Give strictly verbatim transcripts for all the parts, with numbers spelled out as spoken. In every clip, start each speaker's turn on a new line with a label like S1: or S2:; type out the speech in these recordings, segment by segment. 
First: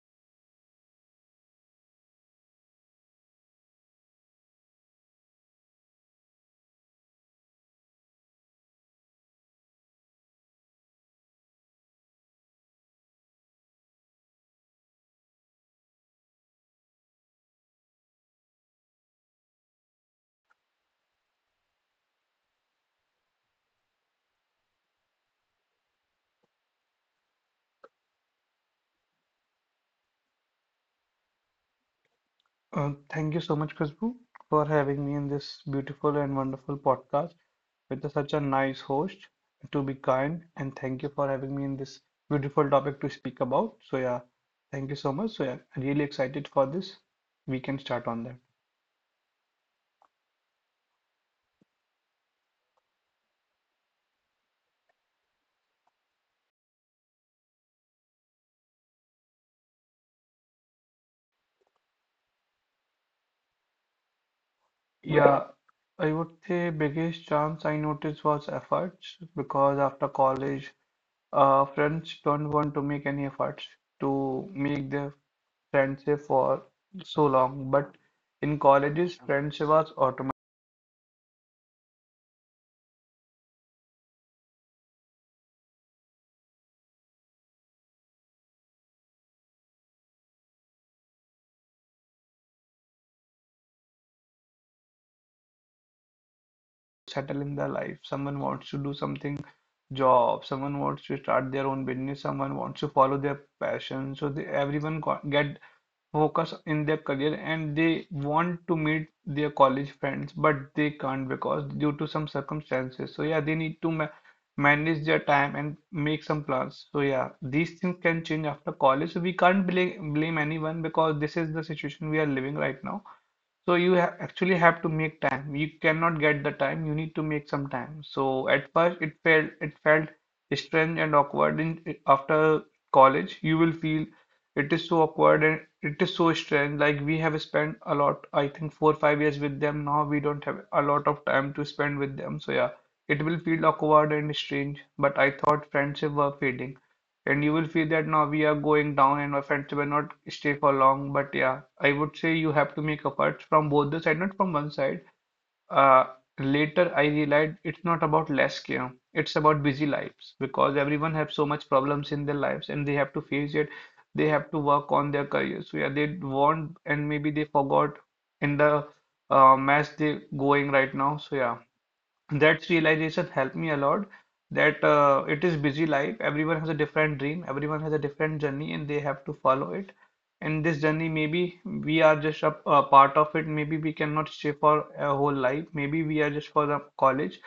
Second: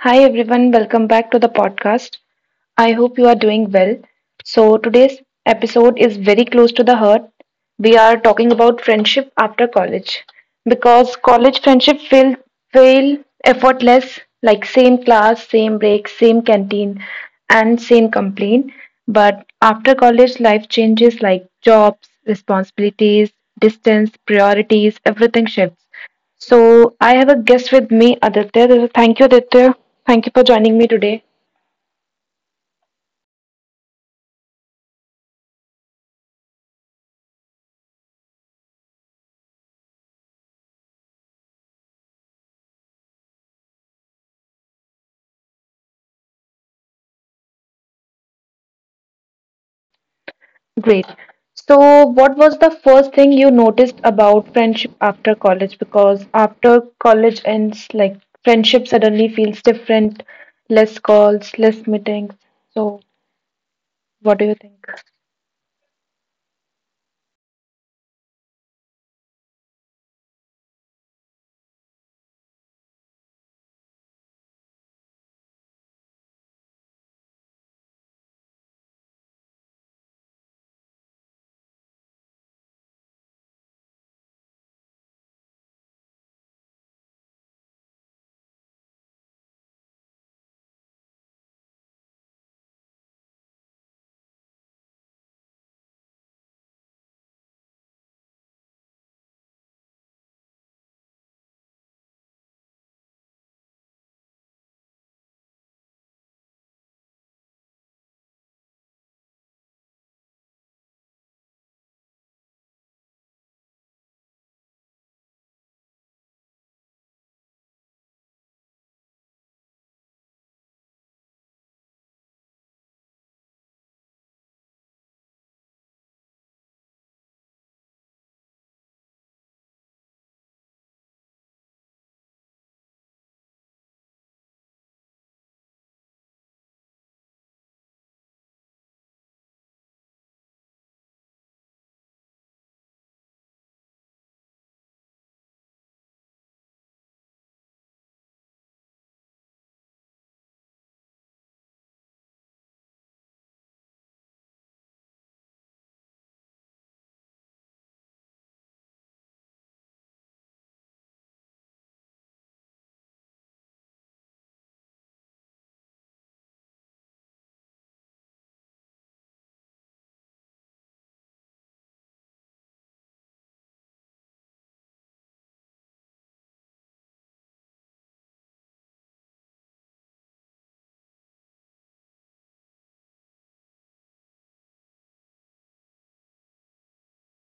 S1: Hi everyone, welcome back to the podcast. I hope you are doing well. So, today's episode is very close to the heart. We are talking about friendship after college because college friendship feel feel effortless, like same class, same break, same canteen, and same complaint. But after college life changes, like jobs, responsibilities, distance, priorities, everything shifts. So I have a guest with me, Aditya. Thank you, Aditya. Thank you for joining me today.
S2: Uh, thank you so much, Khushbu, for having me in this beautiful and wonderful podcast with such a nice host to be kind. And thank you for having me in this beautiful topic to speak about. So, yeah, thank you so much. So, yeah, really excited for this. We can start on that.
S1: Great. So, what was the first thing you noticed about friendship after college? Because after college ends, like friendship suddenly feels different, less calls, less meetings. So, what do you think?
S2: Yeah, I would say biggest chance I noticed was efforts because after college, uh, friends don't want to make any efforts to make their friendship for so long, but in colleges, friendship was automatic. Settle in their life. Someone wants to do something job, someone wants to start their own business, someone wants to follow their passion. So they everyone co- get focus in their career and they want to meet their college friends, but they can't because due to some circumstances. So yeah, they need to ma manage their time and make some plans. So yeah, these things can change after college. So we can't blame blame anyone because this is the situation we are living right now. So you ha actually have to make time. You cannot get the time. You need to make some time. So at first it felt it felt strange and awkward. In after college, you will feel it is so awkward and it is so strange. Like we have spent a lot, I think four five years with them. Now we don't have a lot of time to spend with them. So yeah, it will feel awkward and strange. But I thought friendship were fading. And you will feel that now we are going down and my friends will not stay for long. But yeah, I would say you have to make efforts from both the side, not from one side. Uh, Later I realized it's not about less care. It's about busy lives because everyone have so much problems in their lives and they have to face it. They have to work on their careers. So yeah, they want and maybe they forgot in the uh, mess they going right now. So yeah, that realization helped me a lot that uh, it is busy life. Everyone has a different dream, everyone has a different journey, and they have to follow it. In this journey, maybe we are just a, a part of it. Maybe we cannot stay for a whole life. Maybe we are just for the college.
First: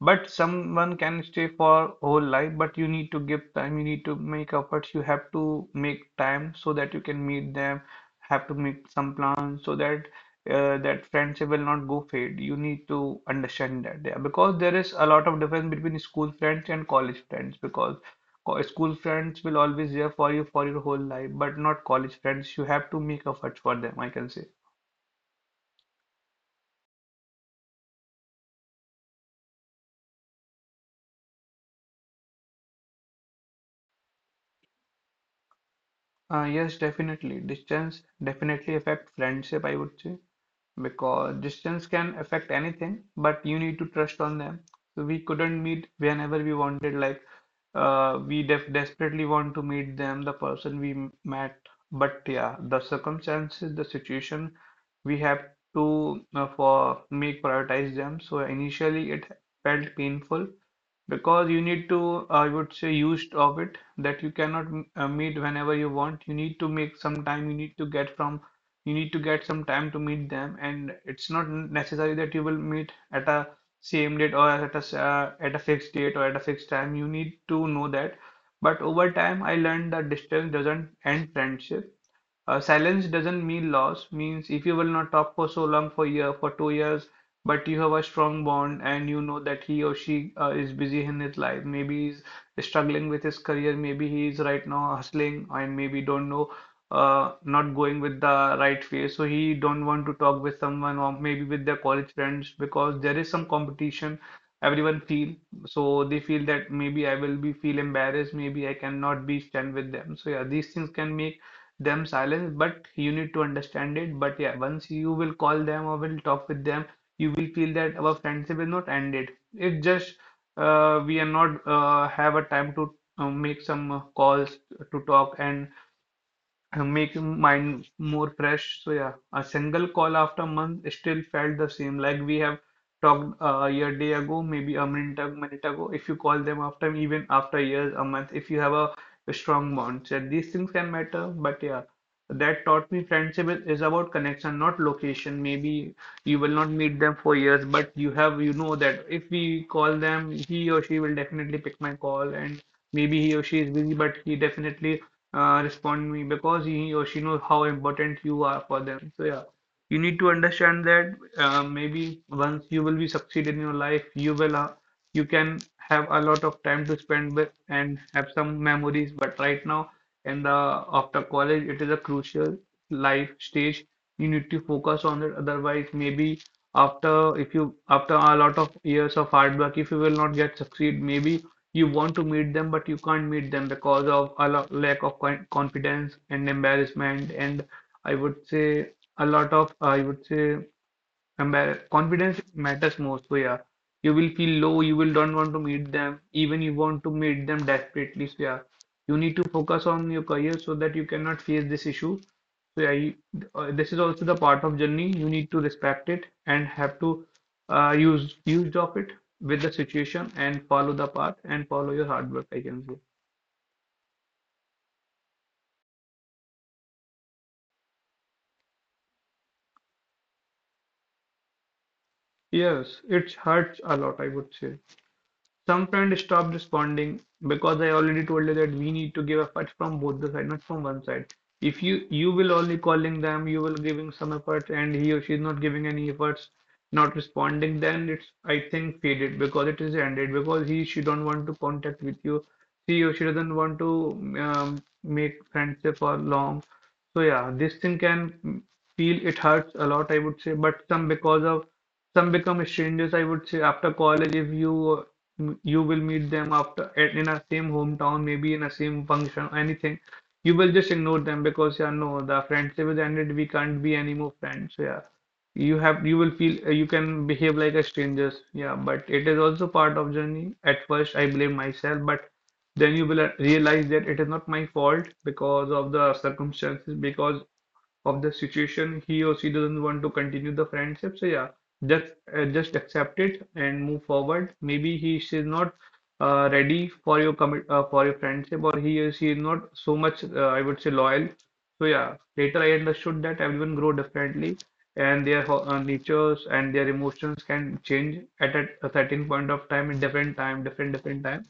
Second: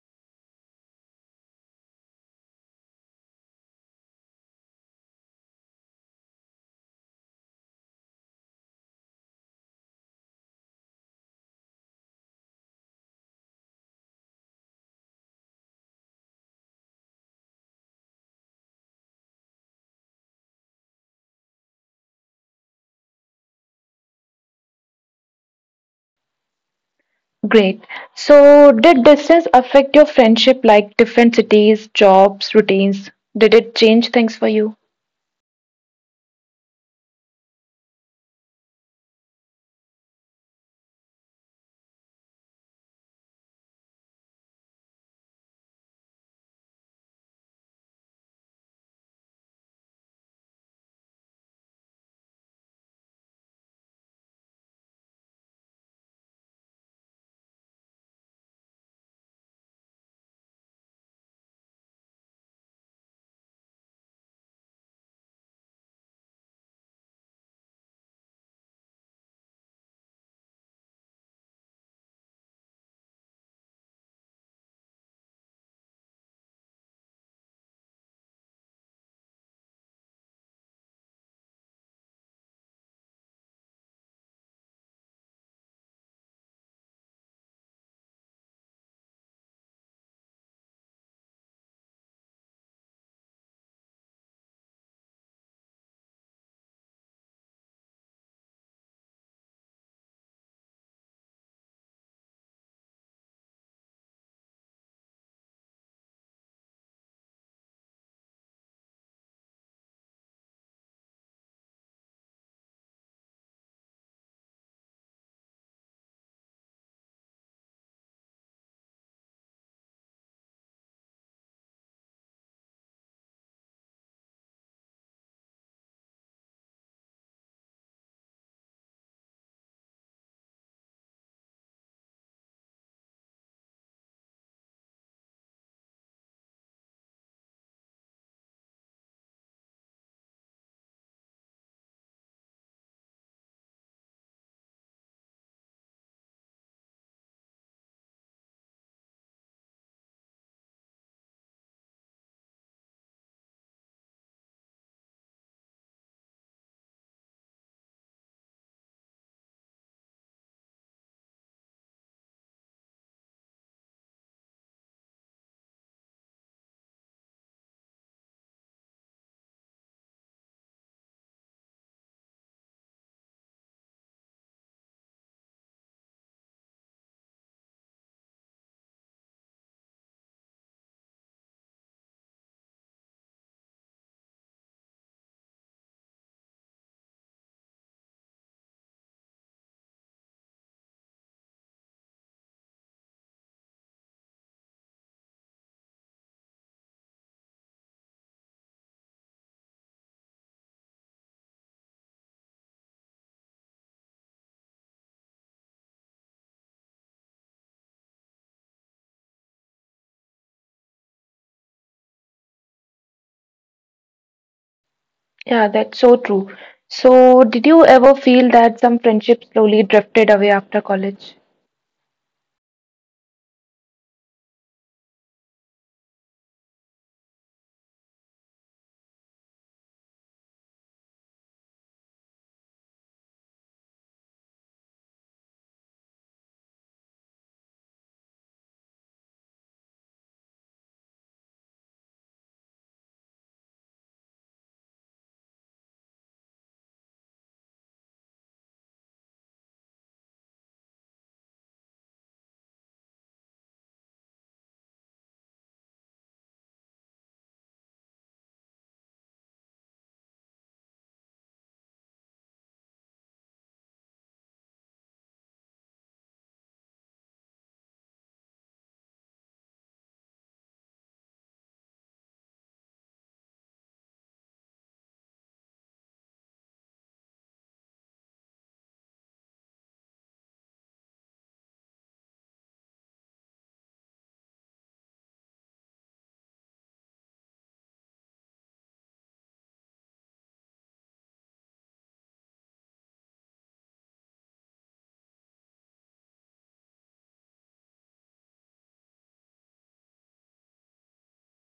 S2: But someone can stay for whole life, but you need to give time, you need to make efforts, you have to make time so that you can meet them, have to make some plans so that uh, that friendship will not go fade. You need to understand that there because there is a lot of difference between school friends and college friends because co- school friends will always there for you for your whole life, but not college friends. You have to make efforts for them, I can say.
S1: Great. So, did distance affect your friendship, like different cities, jobs, routines? Did it change things for you?
S2: Uh, yes, definitely. Distance definitely affect friendship, I would say. Because distance can affect anything, but you need to trust on them. So we couldn't meet whenever we wanted, like uh, we def desperately want to meet them, the person we m- met. But yeah, the circumstances, the situation, we have to uh, for make prioritize them. So initially it felt painful, because you need to I would say used of it that you cannot uh, meet whenever you want you need to make some time you need to get from you need to get some time to meet them and it's not necessary that you will meet at a same date or at a uh, at a fixed date or at a fixed time you need to know that but over time I learned that distance doesn't end friendship. Uh, silence doesn't mean loss, means if you will not talk for so long, for year, for two years, but you have a strong bond and you know that he or she uh, is busy in his life. Maybe he's struggling with his career, maybe he is right now hustling, and maybe don't know, uh, not going with the right way. So he don't want to talk with someone or maybe with their college friends because there is some competition. Everyone feel so they feel that maybe I will be feel embarrassed, maybe I cannot be stand with them. So yeah, these things can make them silence but you need to understand it but yeah once you will call them or will talk with them you will feel that our friendship is not ended it just uh, we are not uh, have a time to uh, make some uh, calls to talk and and make mind more fresh. So yeah, a single call after a month still felt the same. Like we have talked uh, a year day ago, maybe a minute, a minute ago. If you call them after even after years, a month, if you have a, a strong bond, so yeah, these things can matter. But yeah, that taught me friendship is, is about connection, not location. Maybe you will not meet them for years, but you have you know that if we call them, he or she will definitely pick my call and. Maybe he or she is busy, but he definitely uh, respond me because he or she knows how important you are for them. So yeah, you need to understand that uh, maybe once you will be succeed in your life, you will uh, you can have a lot of time to spend with and have some memories. But right now, in the after college, it is a crucial life stage. You need to focus on it. Otherwise, maybe after if you after a lot of years of hard work, if you will not get succeed, maybe you want to meet them but you can't meet them because of a lo- lack of con- confidence and embarrassment and I would say a lot of I would say Compar- Confidence matters most. So yeah, you will feel low. You will don't want to meet them. Even you want to meet them desperately. So yeah, you need to focus on your career so that you cannot face this issue. So yeah, you, uh, this is also the part of journey. You need to respect it and have to uh, use use of it with the situation and follow the path and follow your hard work. I can say.
S1: Yeah, that's so true. So, did you ever feel that some friendships slowly drifted away after college?
S2: Yes, it hurts a lot. I would say. Some friend stopped responding because I already told you that we need to give effort from both the side, not from one side. If you you will only calling them, you will giving some effort, and he or she is not giving any efforts, not responding, then it's I think faded because it is ended because he she don't want to contact with you, she or she doesn't want to um, make friendship for long. So yeah, this thing can mm, feel it hurts a lot, I would say, but some because of some become strangers, I would say, after college, if you m- you will meet them after at- in a same hometown, maybe in a same function, anything. You will just ignore them because yeah, no, the friendship is ended. We can't be any more friends. So yeah, you have you will feel uh, you can behave like a strangers. Yeah, but it is also part of journey. At first, I blame myself, but then you will uh, realize that it is not my fault because of the circumstances. Because of the situation he or she doesn't want to continue the friendship so yeah just uh, just accept it and move forward maybe he she's not uh, ready for your commit uh, for your friendship or he or she is not so much uh, I would say loyal so yeah later I understood that everyone grow differently and their ho- uh, natures and their emotions can change at a, a certain point of time in different time different different time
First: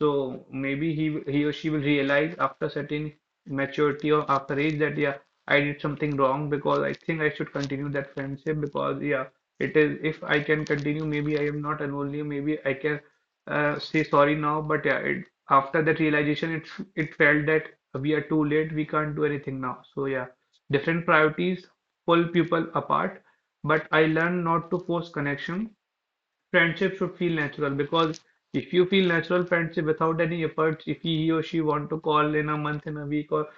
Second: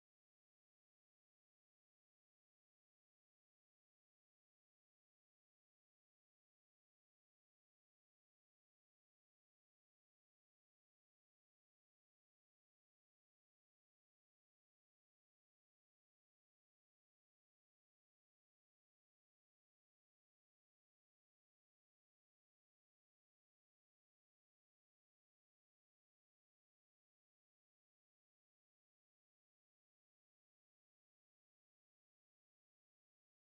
S2: so maybe he he or she will realize after certain maturity or after age that yeah, I did something wrong because I think I should continue that friendship because yeah, it is if I can continue, maybe I am not an only, maybe I can uh, say sorry now. But yeah, it, after that realization, it it felt that we are too late, we can't do anything now. So yeah, different priorities pull people apart, but I learned not to force connection. Friendship should feel natural because if you feel natural friendship without any efforts, if he, he or she want to call in a month, in a week, or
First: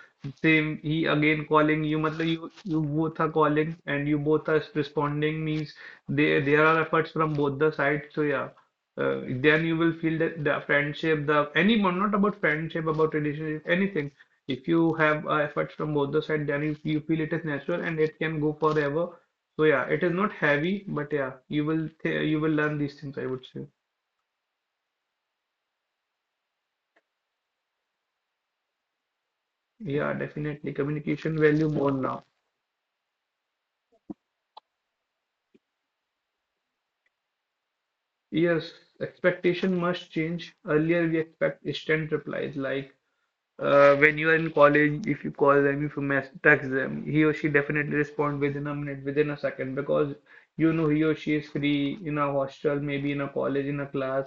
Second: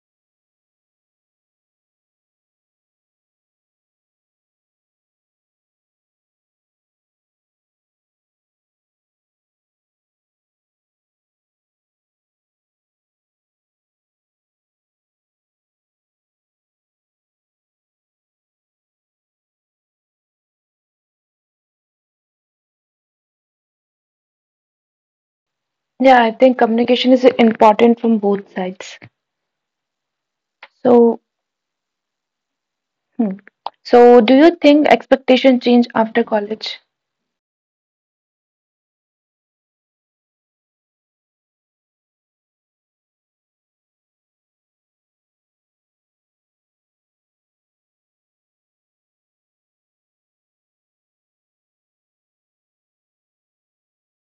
S2: same he again calling you, matlab you you both are calling and you both are responding means there there are efforts from both the sides. So yeah, uh, then you will feel that the friendship, the anyone, not about friendship, about relationship, anything, if you have uh, efforts from both the side, then you, you feel it is natural and it can go forever. So yeah, it is not heavy, but yeah, you will th you will learn these things, I would say.
S1: Yeah, I think communication is important from both sides.
S2: Yeah, definitely
S1: So,
S2: communication value more now.
S1: hmm. so do you think expectation change after college?
S2: Yes, expectation must change. Earlier we expect instant replies like Uh, when you are in college, if you call them, if you mess text them, he or she definitely respond within a minute, within a second, because you know he or she is free in a hostel, maybe in a college, in a class,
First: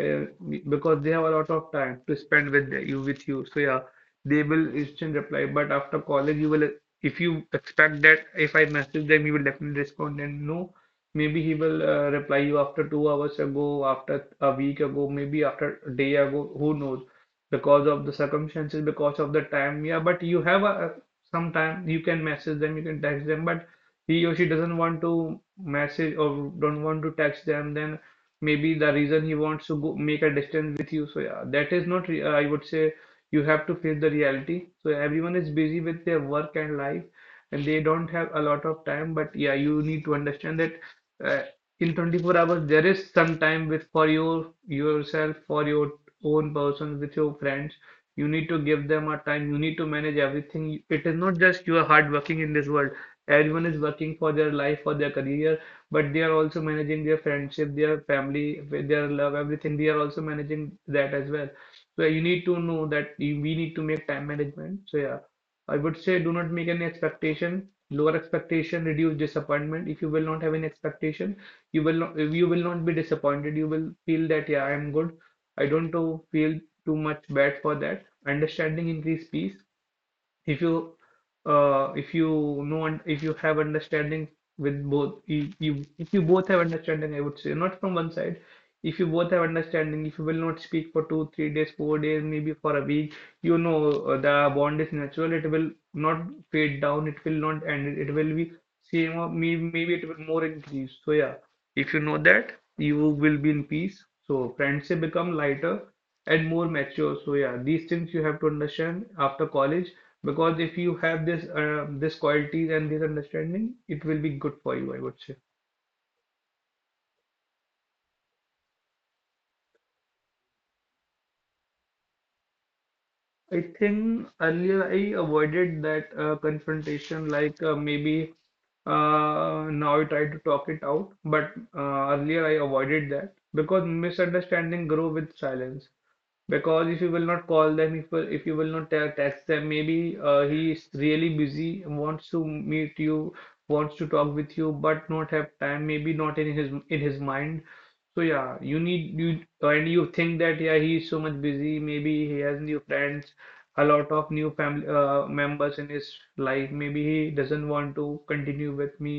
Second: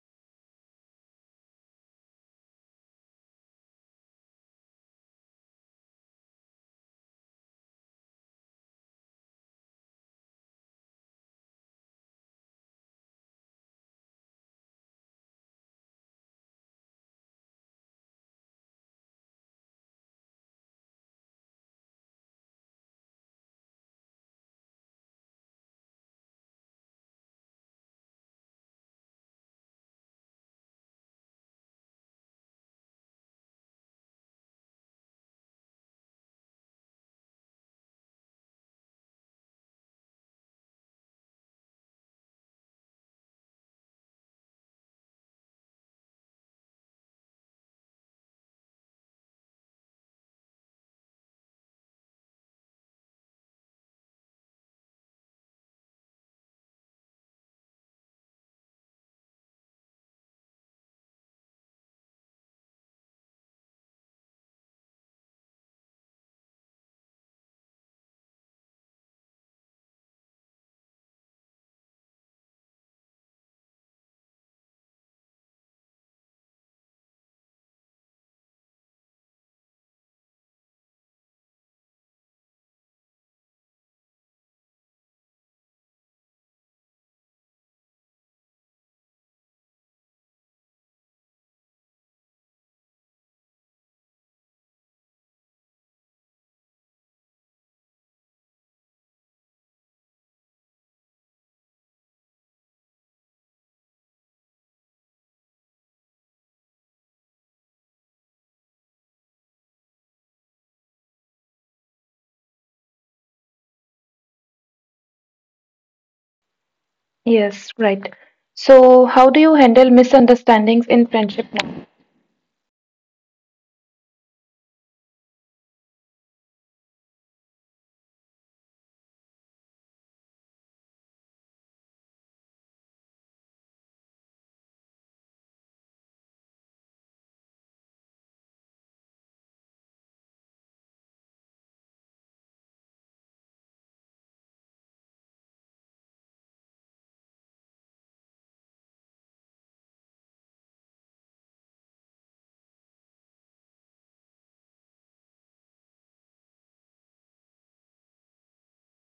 S2: uh, because they have a lot of time to spend with the- you, with you. So yeah, they will instant reply. But after college, you will, if you expect that, if I message them, he will definitely respond. And no, maybe he will uh, reply you after two hours ago, after a week ago, maybe after a day ago. Who knows? Because of the circumstances, because of the time. Yeah, but you have a some time. You can message them, you can text them. But he or she doesn't want to message or don't want to text them. Then maybe the reason he wants to go make a distance with you. So yeah, that is not. re- uh, I would say you have to face the reality. So everyone is busy with their work and life, and they don't have a lot of time. But yeah, you need to understand that. Uh, in twenty-four hours there is some time with for your yourself, for your own person, with your friends. You need to give them a time, you need to manage everything. It is not just you are hard working in this world, everyone is working for their life, for their career, but they are also managing their friendship, their family, their love, everything. They are also managing that as well, so you need to know that we need to make time management. So yeah, I would say do not make any expectation. Lower expectation, reduce disappointment. If you will not have any expectation, you will not you will not be disappointed. You will feel that yeah, I am good. I don't know, feel too much bad for that. Understanding increase peace, if you uh, if you know and if you have understanding with both you, you if you both have understanding, I would say not from one side. If you both have understanding, if you will not speak for two three days four days, maybe for a week, you know, uh, the bond is natural, it will not fade down, it will not end, it will be same, or maybe, maybe it will more increase. So yeah, if you know that, you will be in peace, so friendship become lighter and more mature. So yeah, these things you have to understand after college, because if you have this uh, this qualities and this understanding, it will be good for you, I would say.
S1: Yes, right. So, how do you handle misunderstandings in friendship now?
S2: I think earlier I avoided that uh, confrontation, like uh, maybe uh, now I try to talk it out, but uh, earlier I avoided that because misunderstanding grow with silence. Because if you will not call them, if will- if you will not te- text them, maybe uh, he is really busy, wants to meet you, wants to talk with you, but not have time. Maybe not in his in his mind. So yeah, you need you and you think that yeah, he is so much busy. Maybe he has new friends, a lot of new family uh, members in his life. Maybe he doesn't want to continue with me.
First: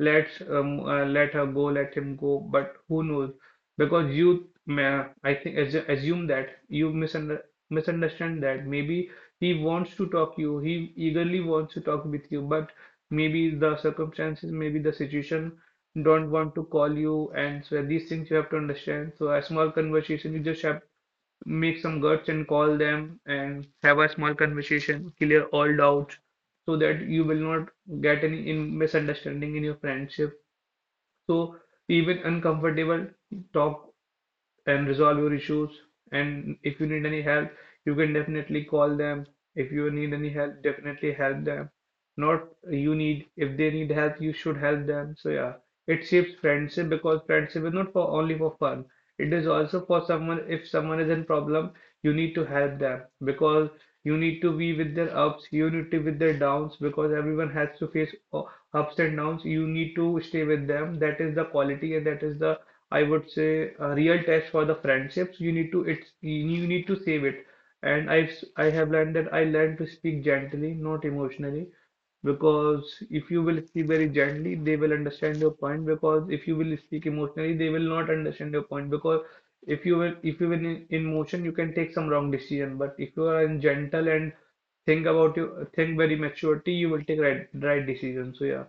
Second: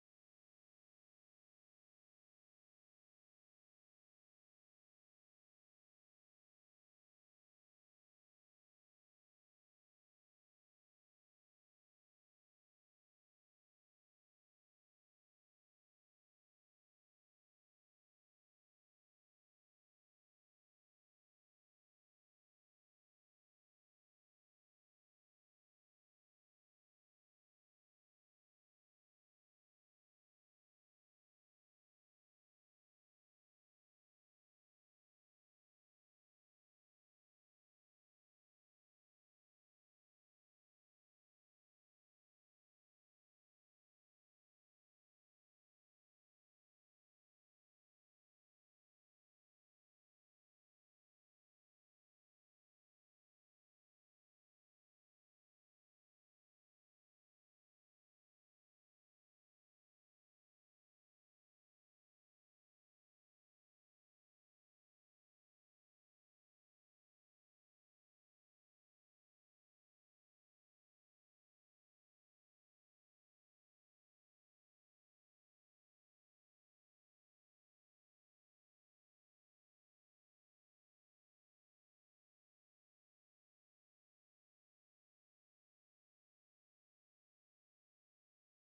S2: Let's um, uh, let her go, let him go. But who knows? Because you ma- I think as, assume that you misunder misunderstand that maybe he wants to talk you, he eagerly wants to talk with you, but maybe the circumstances, maybe the situation don't want to call you. And so these things you have to understand. So a small conversation, you just have make some guts and call them and have a small conversation, clear all doubts, so that you will not get any in misunderstanding in your friendship. So even uncomfortable talk and resolve your issues. And if you need any help, you can definitely call them. If you need any help, definitely help them. Not you need, if they need help, you should help them. So yeah, it shapes friendship because friendship is not for only for fun. It is also for someone, if someone is in problem, you need to help them, because you need to be with their ups, you need to be with their downs, because everyone has to face uh, ups and downs. You need to stay with them. That is the quality and that is the I would say a real test for the friendships. You need to it's you need to save it. And I've s- I have learned that I learned to speak gently, not emotionally, because if you will speak very gently, they will understand your point. Because if you will speak emotionally, they will not understand your point. Because if you will if you will in, in motion, you can take some wrong decision. But if you are in gentle and think about you think very maturity, you will take right right decision. So yeah,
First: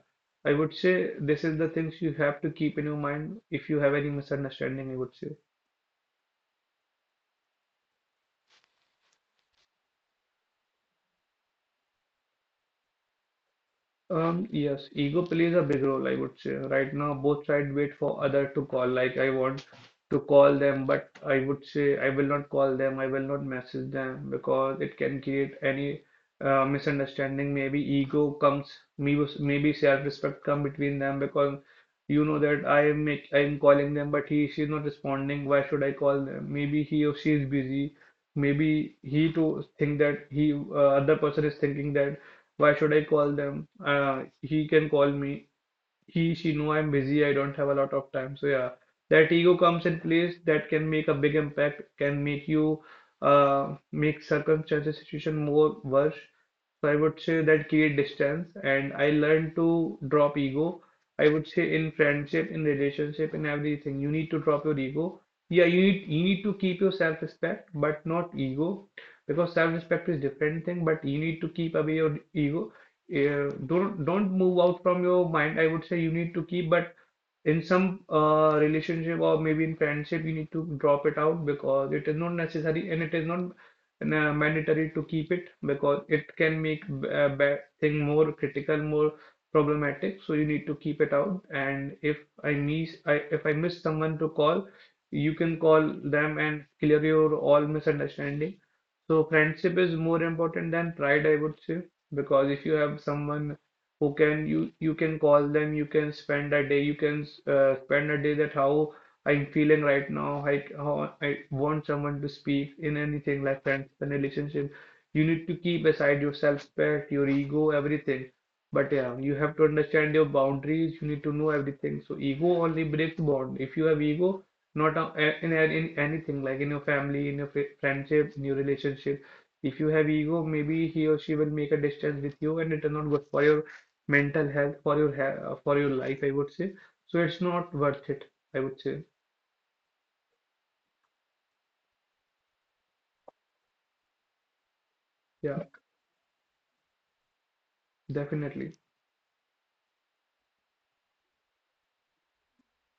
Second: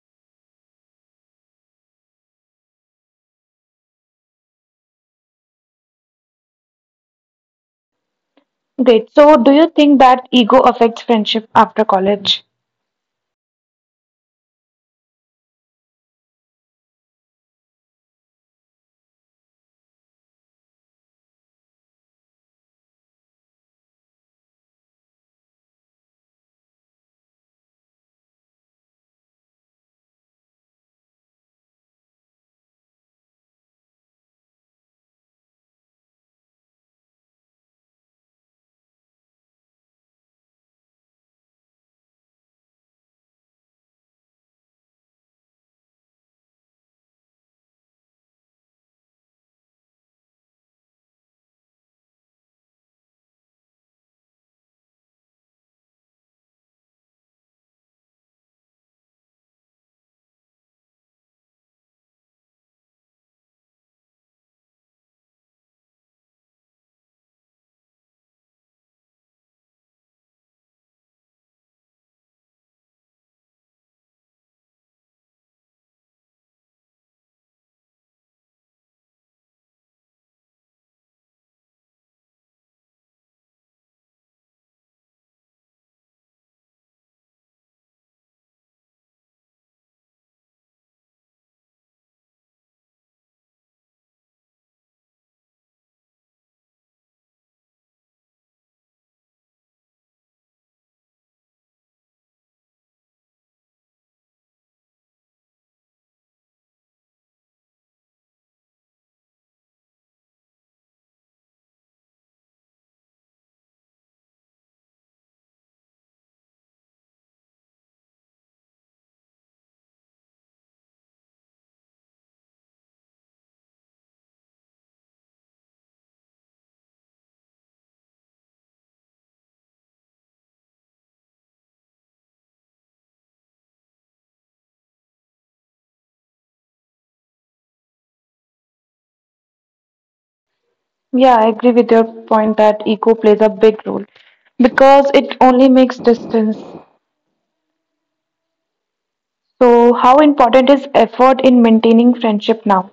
S2: I would say this is the things you have to keep in your mind if you have any misunderstanding, I would say.
S1: Great. So, do you think that ego affects friendship after college?
S2: Um, yes, ego plays a big role, I would say. Right now, both sides wait for other to call. Like I want to call them, but I would say I will not call them. I will not message them because it can create any uh, misunderstanding. Maybe ego comes, maybe maybe self-respect come between them because you know that I am make I am calling them, but he she's not responding. Why should I call them? Maybe he or she is busy. Maybe he too think that he uh, other person is thinking that. Why should I call them? Uh, he can call me. He, she know I'm busy. I don't have a lot of time. So yeah, that ego comes in place, that can make a big impact, can make you uh, make circumstances, situation more worse. So I would say that create distance, and I learned to drop ego. I would say in friendship, in relationship, in everything, you need to drop your ego. Yeah, you need you need to keep your self-respect, but not ego, because self-respect is different thing, but you need to keep away your ego. Uh, don't don't move out from your mind, I would say you need to keep, but in some uh, relationship or maybe in friendship, you need to drop it out because it is not necessary and it is not uh, mandatory to keep it, because it can make a bad thing more critical, more problematic. So you need to keep it out. And if I miss, I if I miss someone to call, you can call them and clear your all misunderstanding. So friendship is more important than pride, I would say, because if you have someone who can you you can call them, you can spend a day, you can uh, spend a day. That how I'm feeling right now, I how I want someone to speak in anything like friends and relationship, you need to keep aside your self-respect, your ego, everything. But yeah, you have to understand your boundaries, you need to know everything. So ego only breaks bond. If you have ego, not a- in, in anything like in your family, in your fri- friendship, in your relationship, if you have ego, maybe he or she will make a distance with you, and it is not good for your mental health, for your ha for your life, I would say. So it's not worth it, I would say.
S1: Yeah, I agree with your point that ego plays a big role because it
S2: Yeah,
S1: only makes distance.
S2: definitely.
S1: So, how important is effort in maintaining friendship now?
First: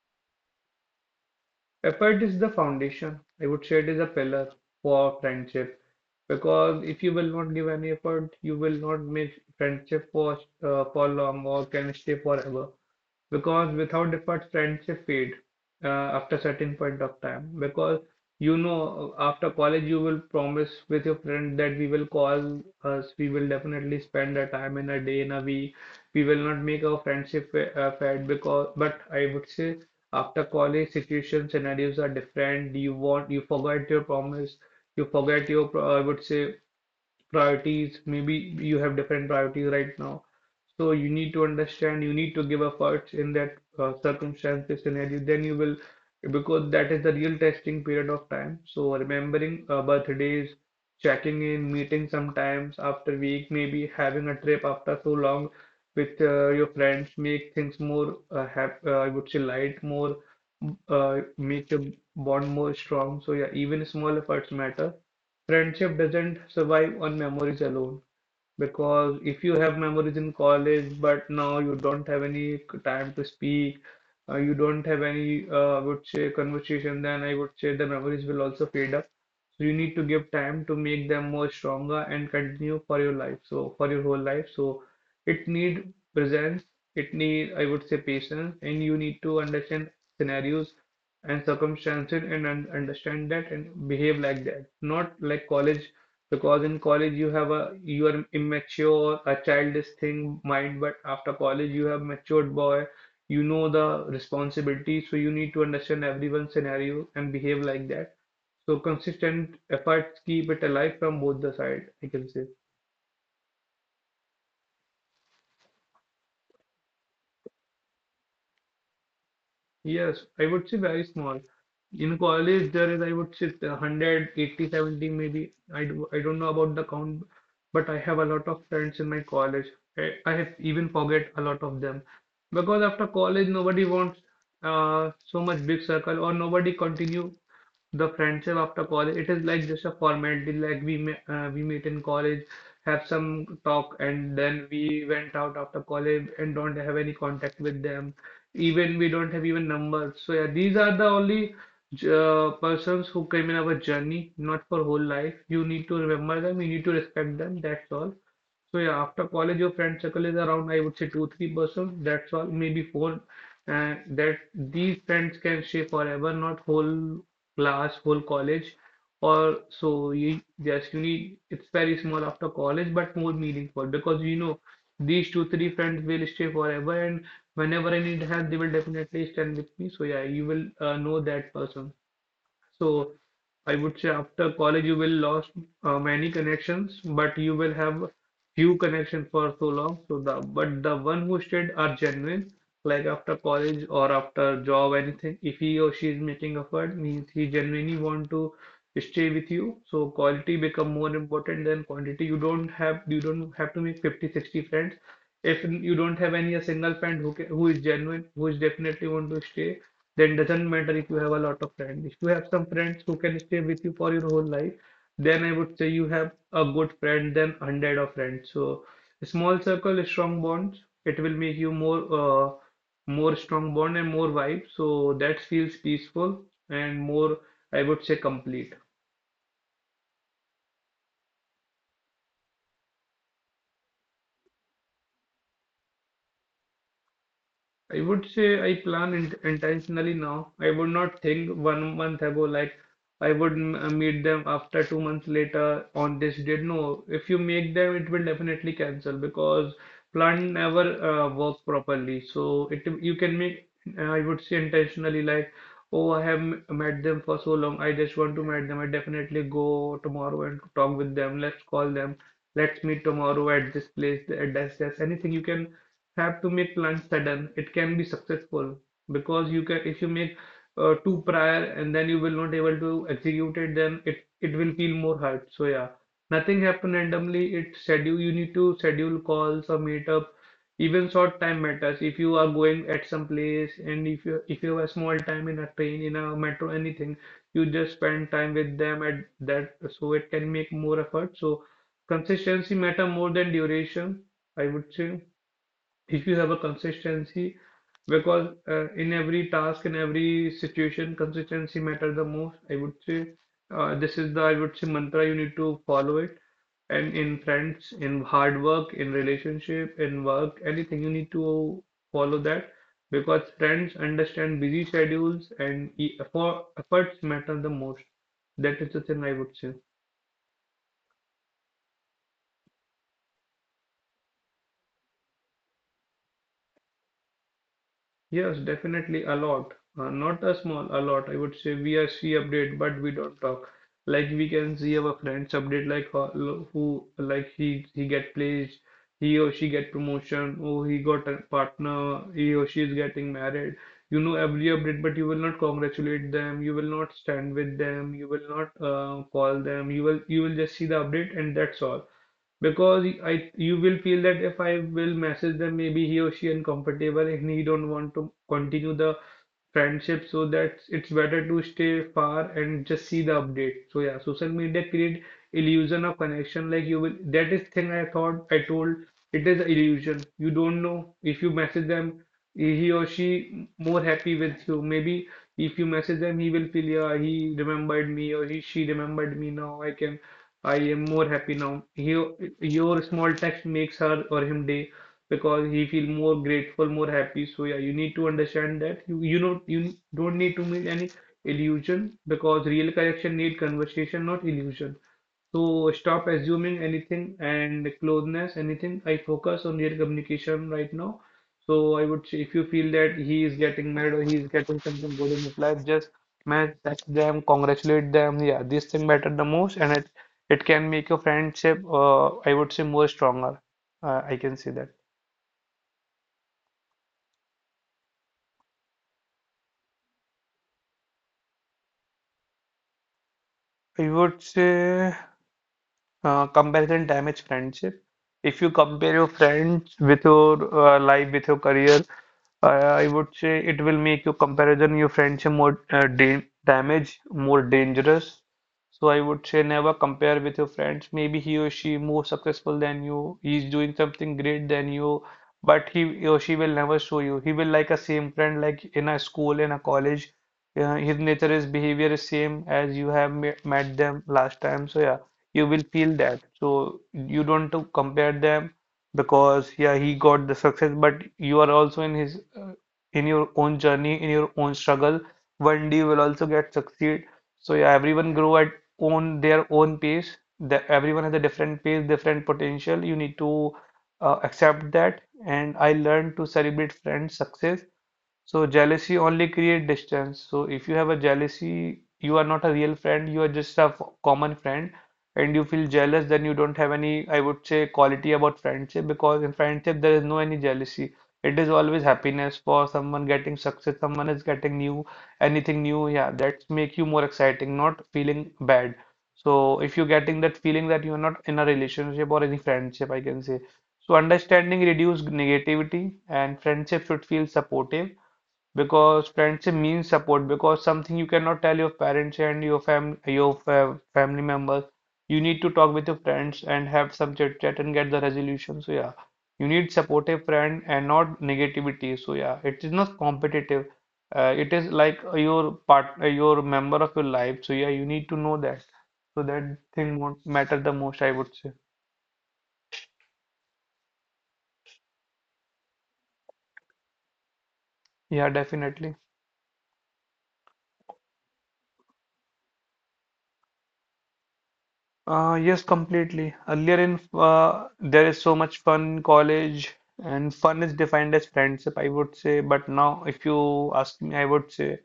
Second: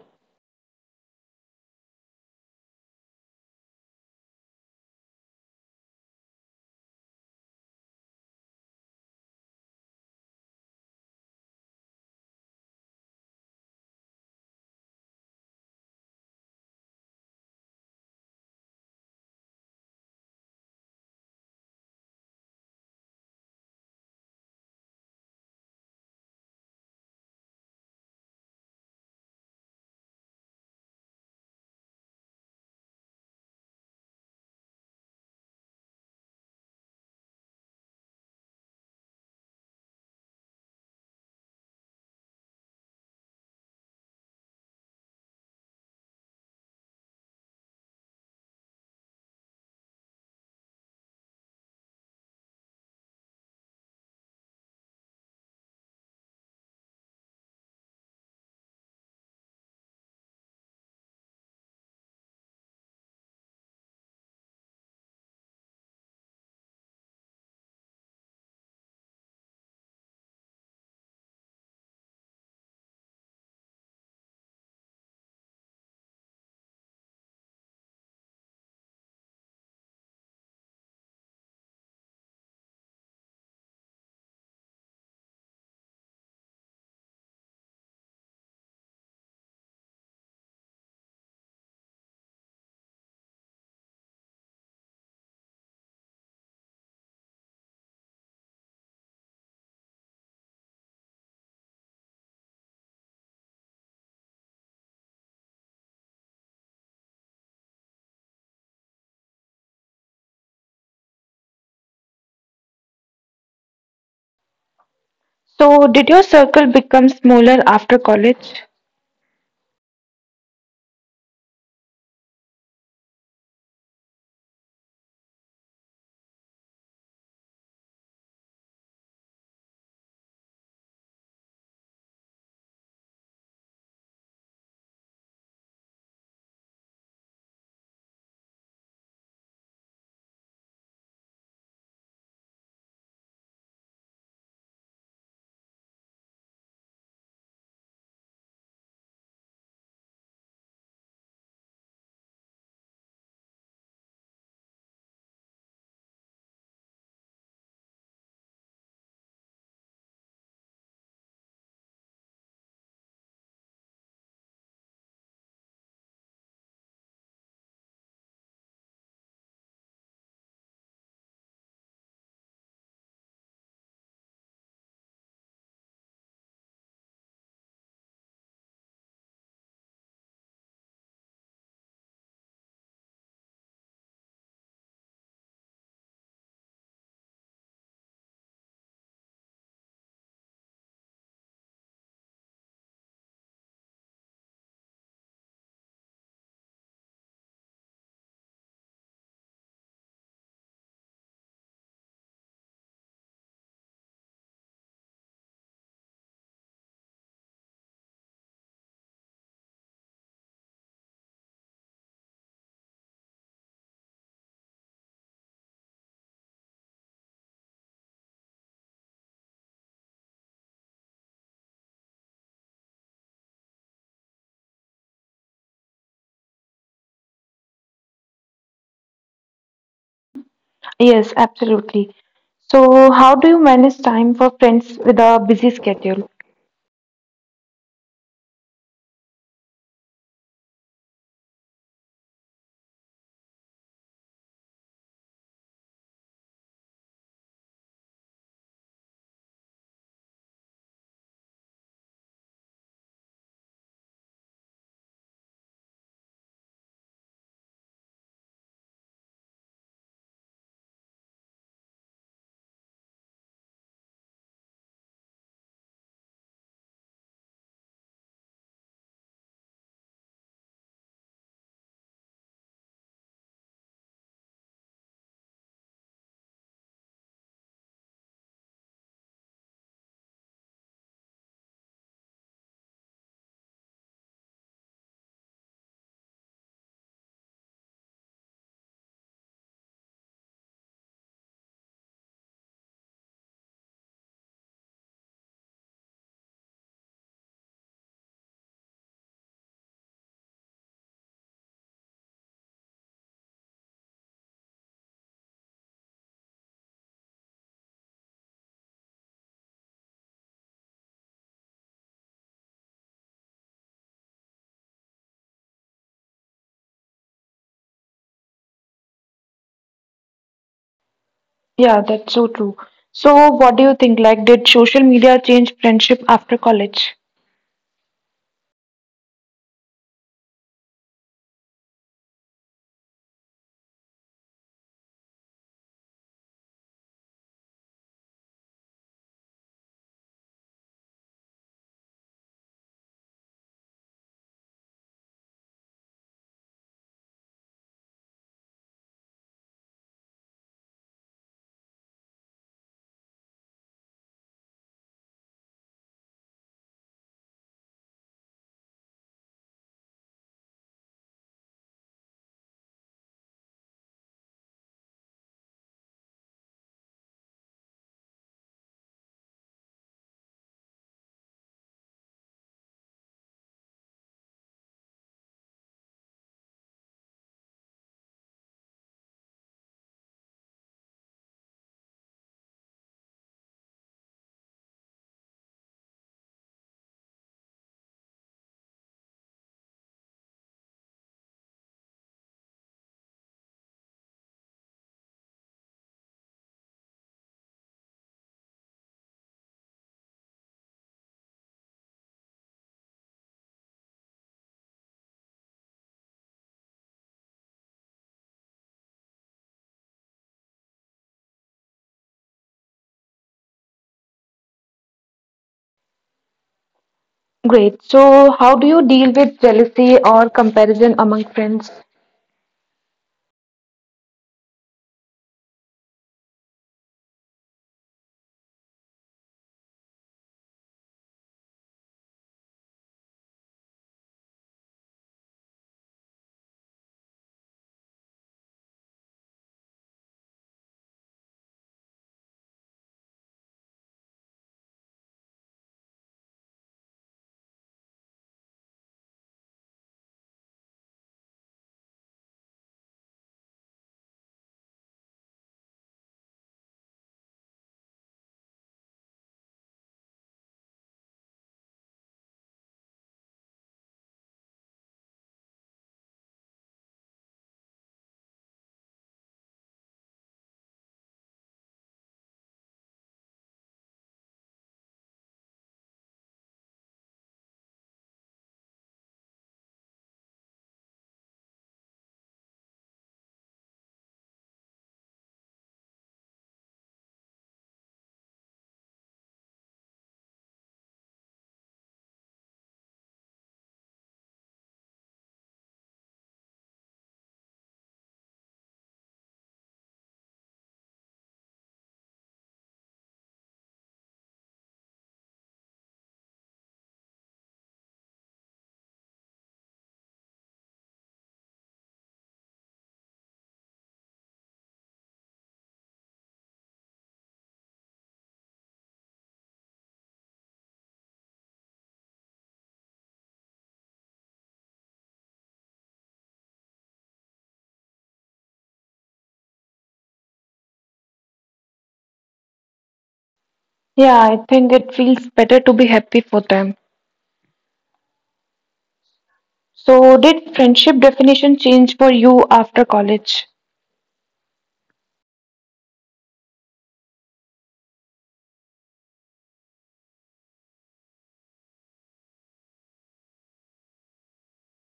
S2: Effort is the foundation. I would say it is a pillar for friendship because if you will not give any effort, you will not make friendship for uh, for long or can stay forever. Because without effort friendship fade uh, after certain point of time. Because you know after college you will promise with your friend that we will call us, we will definitely spend a time in a day, in a week, we will not make our friendship fa- uh, fad, because but I would say after college situations, scenarios are different. You want, you forget your promise, you forget your pro- I would say priorities maybe. You have different priorities right now. So you need to understand, you need to give efforts in that uh, circumstance, scenario, then you will, because that is the real testing period of time. So remembering uh, birthdays, checking in, meeting sometimes after week, maybe having a trip after so long with uh, your friends make things more uh, hap uh, I would say light more, uh, make your bond more strong. So yeah, even small efforts matter. Friendship doesn't survive on memories alone. Because if you have memories in college, but now you don't have any time to speak, uh, you don't have any, uh, I would say, conversation, then I would say the memories will also fade up. So you need to give time to make them more stronger and continue for your life. So for your whole life. So it need presence, it need, I would say, patience, and you need to understand scenarios and circumstances and un understand that and behave like that. Not like college, because in college you have a you are immature, a childish thing mind, but after college you have matured boy, you know the responsibility, so you need to understand everyone's scenario and behave like that. So consistent efforts keep it alive from both the side, I can say.
S1: So, did your circle become smaller after college?
S2: Yes, I would say very small. In college, there is, I would say, a hundred, eighty, seventy maybe. I do, I don't know about the count, but I have a lot of friends in my college. I, I have even forget a lot of them, because after college, nobody wants uh, so much big circle, or nobody continue the friendship after college. It is like just a formality, like we me uh, we meet in college, have some talk, and then we went out after college and don't have any contact with them. Even we don't have even numbers. So yeah, these are the only uh, persons who came in our journey, not for whole life. You need to remember them, you need to respect them, that's all. So yeah, after college, your friend circle is around, I would say two, three persons. That's all, maybe four. And that these friends can stay forever, not whole class, whole college. Or so you just you need, it's very small after college, but more meaningful, because you know these two, three friends will stay forever, and whenever I need help, they will definitely stand with me. So yeah, you will uh, know that person. So I would say after college you will lost uh, many connections, but you will have few connections for so long. So the but the one who stayed are genuine. Like after college or after job, anything. If he or she is making effort, means he genuinely want to stay with you. So quality become more important than quantity. You don't have you don't have to make fifty sixty friends. If you don't have any a single friend who ca- who is genuine, who is definitely want to stay, then doesn't matter if you have a lot of friends. If you have some friends who can stay with you for your whole life, then I would say you have a good friend than hundred of friends. So small circle, strong bonds. It will make you more uh, more strong bond and more vibe. So that feels peaceful and more, I would say, complete.
S1: Yes, absolutely. So, how do you manage time for friends with a busy schedule?
S2: I would say I plan int intentionally now. I would not think one month ago, like I would m- uh, meet them after two months later on this date. No, if you make them, it will definitely cancel, because plan never uh, works properly. So it, you can make uh, I would say intentionally, like oh I have m- met them for so long. I just want to meet them. I definitely go tomorrow and talk with them. Let's call them. Let's meet tomorrow at this place, at this, this. Anything. You can have to make plans sudden, it can be successful, because you can if you make uh, two prior and then you will not able to execute it, then it it will feel more hard. So yeah, nothing happen randomly. It schedule, you need to schedule calls or meetup. Even short time matters. If you are going at some place, and if you if you have small time in a train, in a metro, anything, you just spend time with them at that. So it can make more effort. So consistency matter more than duration, I would say. If you have a consistency, because uh, in every task, in every situation, consistency matters the most, I would say. Uh, this is the, I would say, mantra. You need to follow it. And in friends, in hard work, in relationship, in work, anything, you need to follow that, because friends understand busy schedules, and e- effort, efforts matter the most. That is the thing, I would say.
S1: Yeah, that's so true. So, what do you think? Like, did social media change friendship after college?
S2: Yes, definitely a lot. Uh, not a small, a lot. I would say we are see update, but we don't talk. Like we can see our friends update, like how, who, like he he get placed, he or she get promotion, oh he got a partner, he or she is getting married. You know every update, but you will not congratulate them. You will not stand with them. You will not uh, call them. You will you will just see the update, and that's all, because I you will feel that if I will message them, maybe he or she uncomfortable and he don't want to continue the friendship. So that it's better to stay far and just see the update. So yeah, social media create illusion of connection. Like you will, that is thing I thought I told, it is illusion. You don't know, if you message them, he or she more happy with you maybe. If you message them, he will feel yeah, he remembered me, or he she remembered me, now I can, I am more happy now, he, your small text makes her or him day, because he feel more grateful, more happy. So yeah, you need to understand that, you you know you don't need to make any illusion, because real connection need conversation, not illusion. So stop assuming anything and closeness, anything. I focus on real communication right now. So I would say if you feel that he is getting married or he is getting something good in his life, just man, text them, congratulate them. Yeah, this thing matter the most, and it it can make your friendship, uh, I would say, more stronger. Uh, I can say that.
S1: Great. So, how do you deal with jealousy or comparison among friends?
S2: I would say Uh, comparison damage friendship. If you compare your friends with your uh, life, with your career, I I would say it will make your comparison, your friendship more uh, da damage, more dangerous. So I would say never compare with your friends. Maybe he or she more successful than you. He's doing something great than you, but he or she will never show you. He will like a same friend, like in a school, in a college. Uh, his nature, his behavior is same as you have me- met them last time. So yeah, you will feel that. So you don't to compare them, because yeah, he got the success, but you are also in his uh, in your own journey, in your own struggle. One day you will also get succeed. So yeah, everyone grow at own their own pace. The, everyone has a different pace, different potential. You need to uh, accept that. And I learned to celebrate friends' success. So jealousy only create distance. So if you have a jealousy, you are not a real friend, you are just a f- common friend, and you feel jealous, then you don't have any, I would say, quality about friendship, because in friendship there is no any jealousy. It is always happiness for someone getting success, someone is getting new, anything new. Yeah, that's make you more exciting, not feeling bad. So if you're getting that feeling, that you're not in a relationship or any friendship, I can say. So understanding reduce negativity, and friendship should feel supportive, because friendship means support, because something you cannot tell your parents and your fam your fa family members, you need to talk with your friends and have some chit chat and get the resolution. So yeah, you need supportive friend and not negativity. So yeah, it is not competitive, uh, it is like your part, your member of your life. So yeah, you need to know that. So that thing won't matter the most, I would say.
S1: Yeah, I think it feels better to be happy for them.
S2: Yeah, definitely.
S1: So, did friendship definition change for you after college?
S2: Uh, yes, completely. Earlier in uh, there is so much fun in college, and fun is defined as friendship, I would say. But now, if you ask me, I would say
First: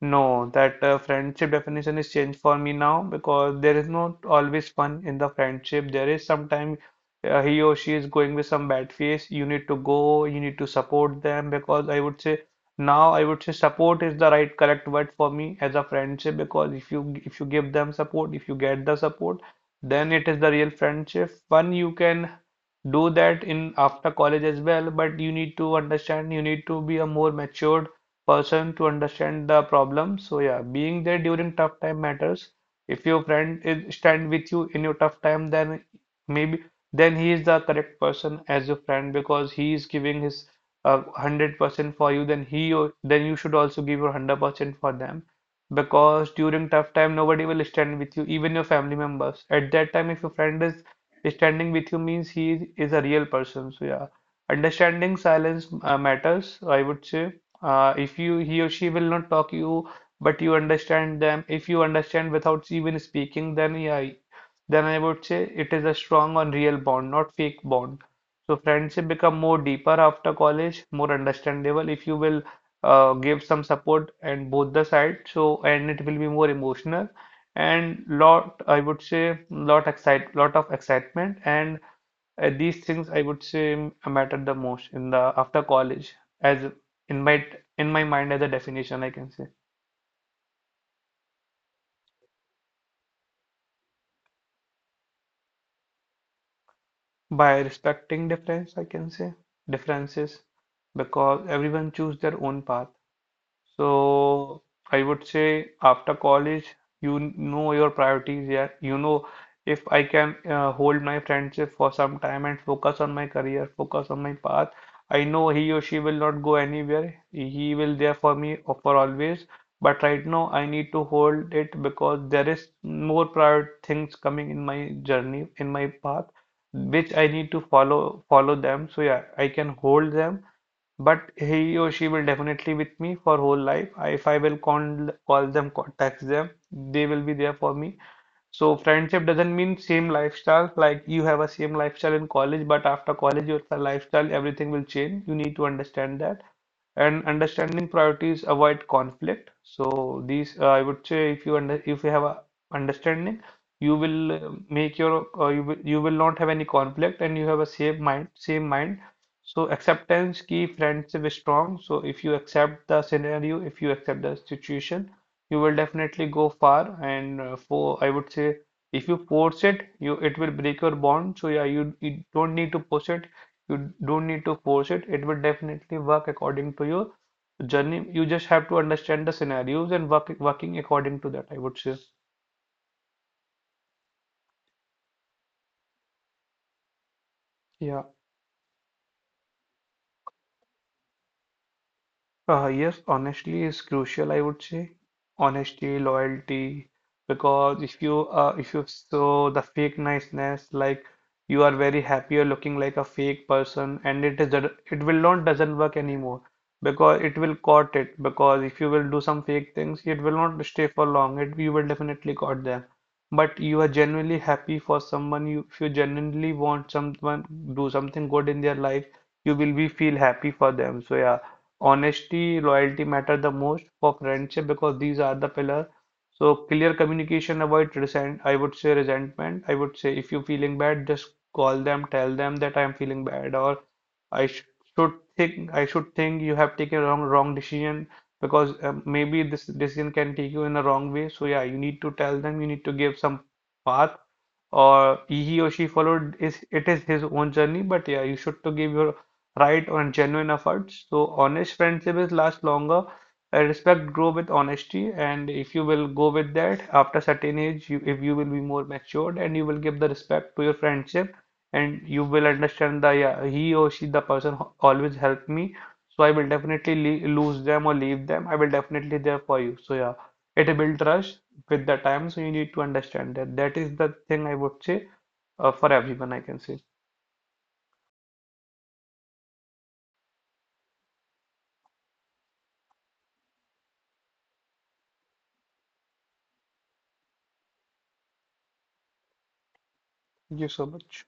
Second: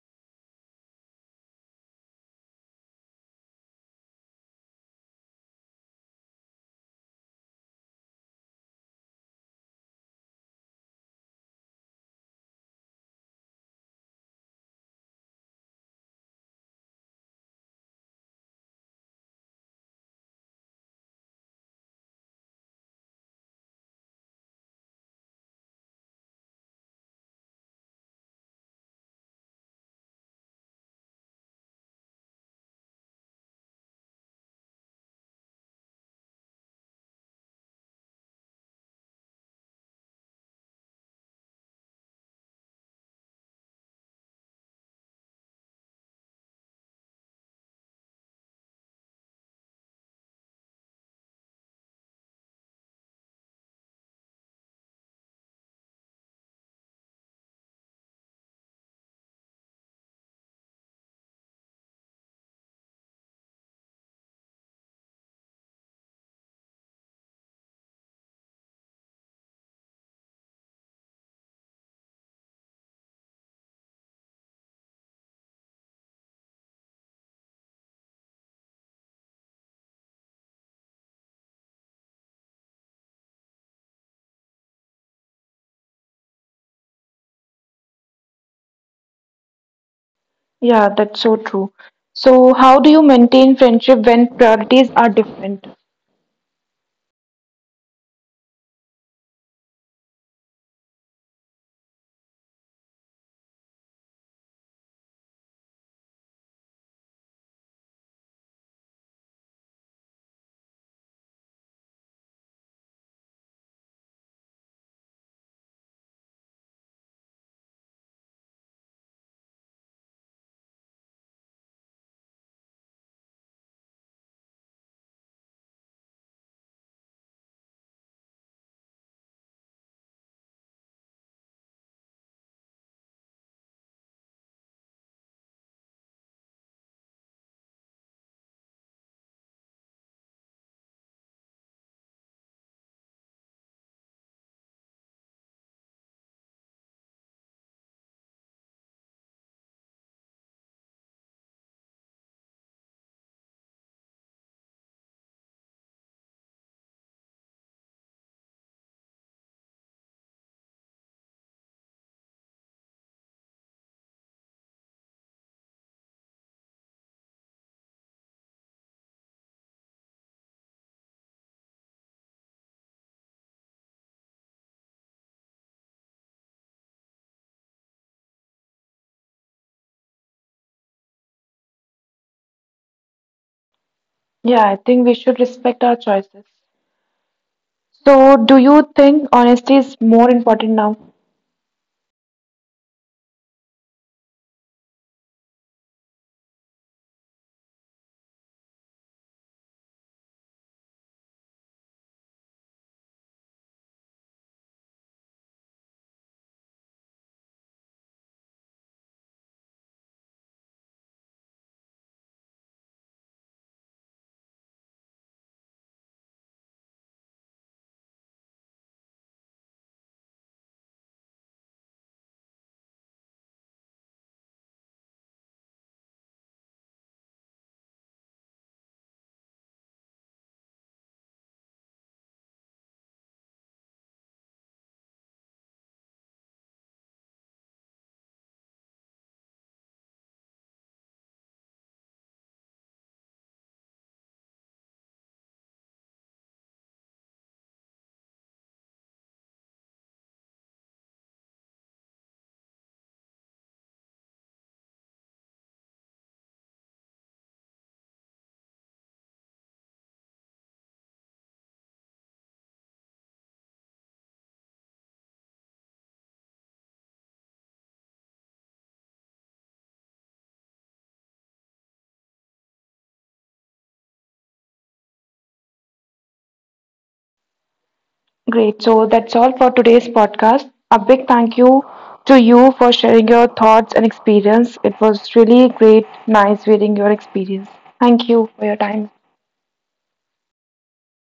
S2: no, that uh, friendship definition is changed for me now, because there is not always fun in the friendship. There is sometimes uh, he or she is going with some bad face. You need to go, you need to support them because I would say now I would say support is the right correct word for me as a friendship because if you if you give them support, if you get the support, then it is the real friendship. Fun you can do that in after college as well, but you need to understand, you need to be a more matured person to understand the problem. So yeah, being there during tough time matters. If your friend is stand with you in your tough time, then maybe then he is the correct person as your friend because he is giving his uh, one hundred percent for you. Then he or then you should also give your one hundred percent for them because during tough time nobody will stand with you, even your family members. At that time, if your friend is standing with you means he is a real person. So yeah. Understanding silence uh, matters, I would say. Uh, if you he or she will not talk you, but you understand them. If you understand without even speaking, then yeah, then I would say it is a strong and real bond, not fake bond. So friendship become more deeper after college, more understandable if you will uh, give some support and both the side. So and it will be more emotional and lot I would say lot excite lot of excitement and uh, these things I would say mattered the most in the after college, as in my in my mind as a definition I can say.
S1: Yeah, that's so true. So, how do you maintain friendship when priorities are different?
S2: By respecting difference, I can say differences, because everyone choose their own path. So I would say after college, you know your priorities. Yeah, you know if I can uh, hold my friendship for some time and focus on my career, focus on my path. I know he or she will not go anywhere. He will there for me or for always. But right now, I need to hold it because there is more prior things coming in my journey, in my path, which I need to follow follow them. So yeah, I can hold them but he or she will definitely with me for whole life. I, if I will con call them, contact them, they will be there for me. So friendship doesn't mean same lifestyle, like you have a same lifestyle in college, but after college your lifestyle, everything will change. You need to understand that. And understanding priorities avoid conflict. So these, uh, I would say, if you under, if you have a understanding, you will uh, make your, uh, you will, you will not have any conflict, and you have a same mind, same mind. So acceptance key friendship is strong. So if you accept the scenario, if you accept the situation, you will definitely go far and uh, for I would say if you force it you it will break your bond so yeah you, you don't need to push it you don't need to force it it will definitely work according to your journey you just have to understand the scenarios and work working according to that I would say
S1: Yeah, I think we should respect our choices.
S2: yeah.
S1: So, do you think honesty is more important now?
S2: Uh, yes, honestly, is crucial, I would say. Honesty, loyalty, because if you uh, if you show the fake niceness, like you are very happy, you're looking like a fake person, and it is that- it will not doesn't work anymore because it will caught it. Because if you will do some fake things, it will not stay for long. It you will definitely caught them. But you are genuinely happy for someone. You if you genuinely want someone do something good in their life, you will be feel happy for them. So yeah honesty, loyalty matter the most for friendship because these are the pillar. So clear communication, avoid resent, I would say resentment. I would say if you're feeling bad, just call them, tell them that I'm feeling bad, or I sh should think I should think you have taken a wrong wrong decision because um, maybe this decision can take you in a wrong way. So yeah, you need to tell them, you need to give some path or he or she followed is it is his own journey, but yeah, you should to give your right on genuine efforts. So honest friendship is last longer. Uh, Respect grow with honesty, and if you will go with that after certain age, you, if you will be more matured and you will give the respect to your friendship, and you will understand that yeah, he or she, the person ho- always helped me, so I will definitely le lose them or leave them. I will definitely there for you. So yeah, it build trust with the time. So you need to understand that. That is the thing I would say uh, for everyone. I can say.
S1: Great. So, that's all for today's podcast. A big thank you to you for sharing your thoughts and experience. It was really great, nice reading your experience. Thank you for your time.
S2: Thank you so much.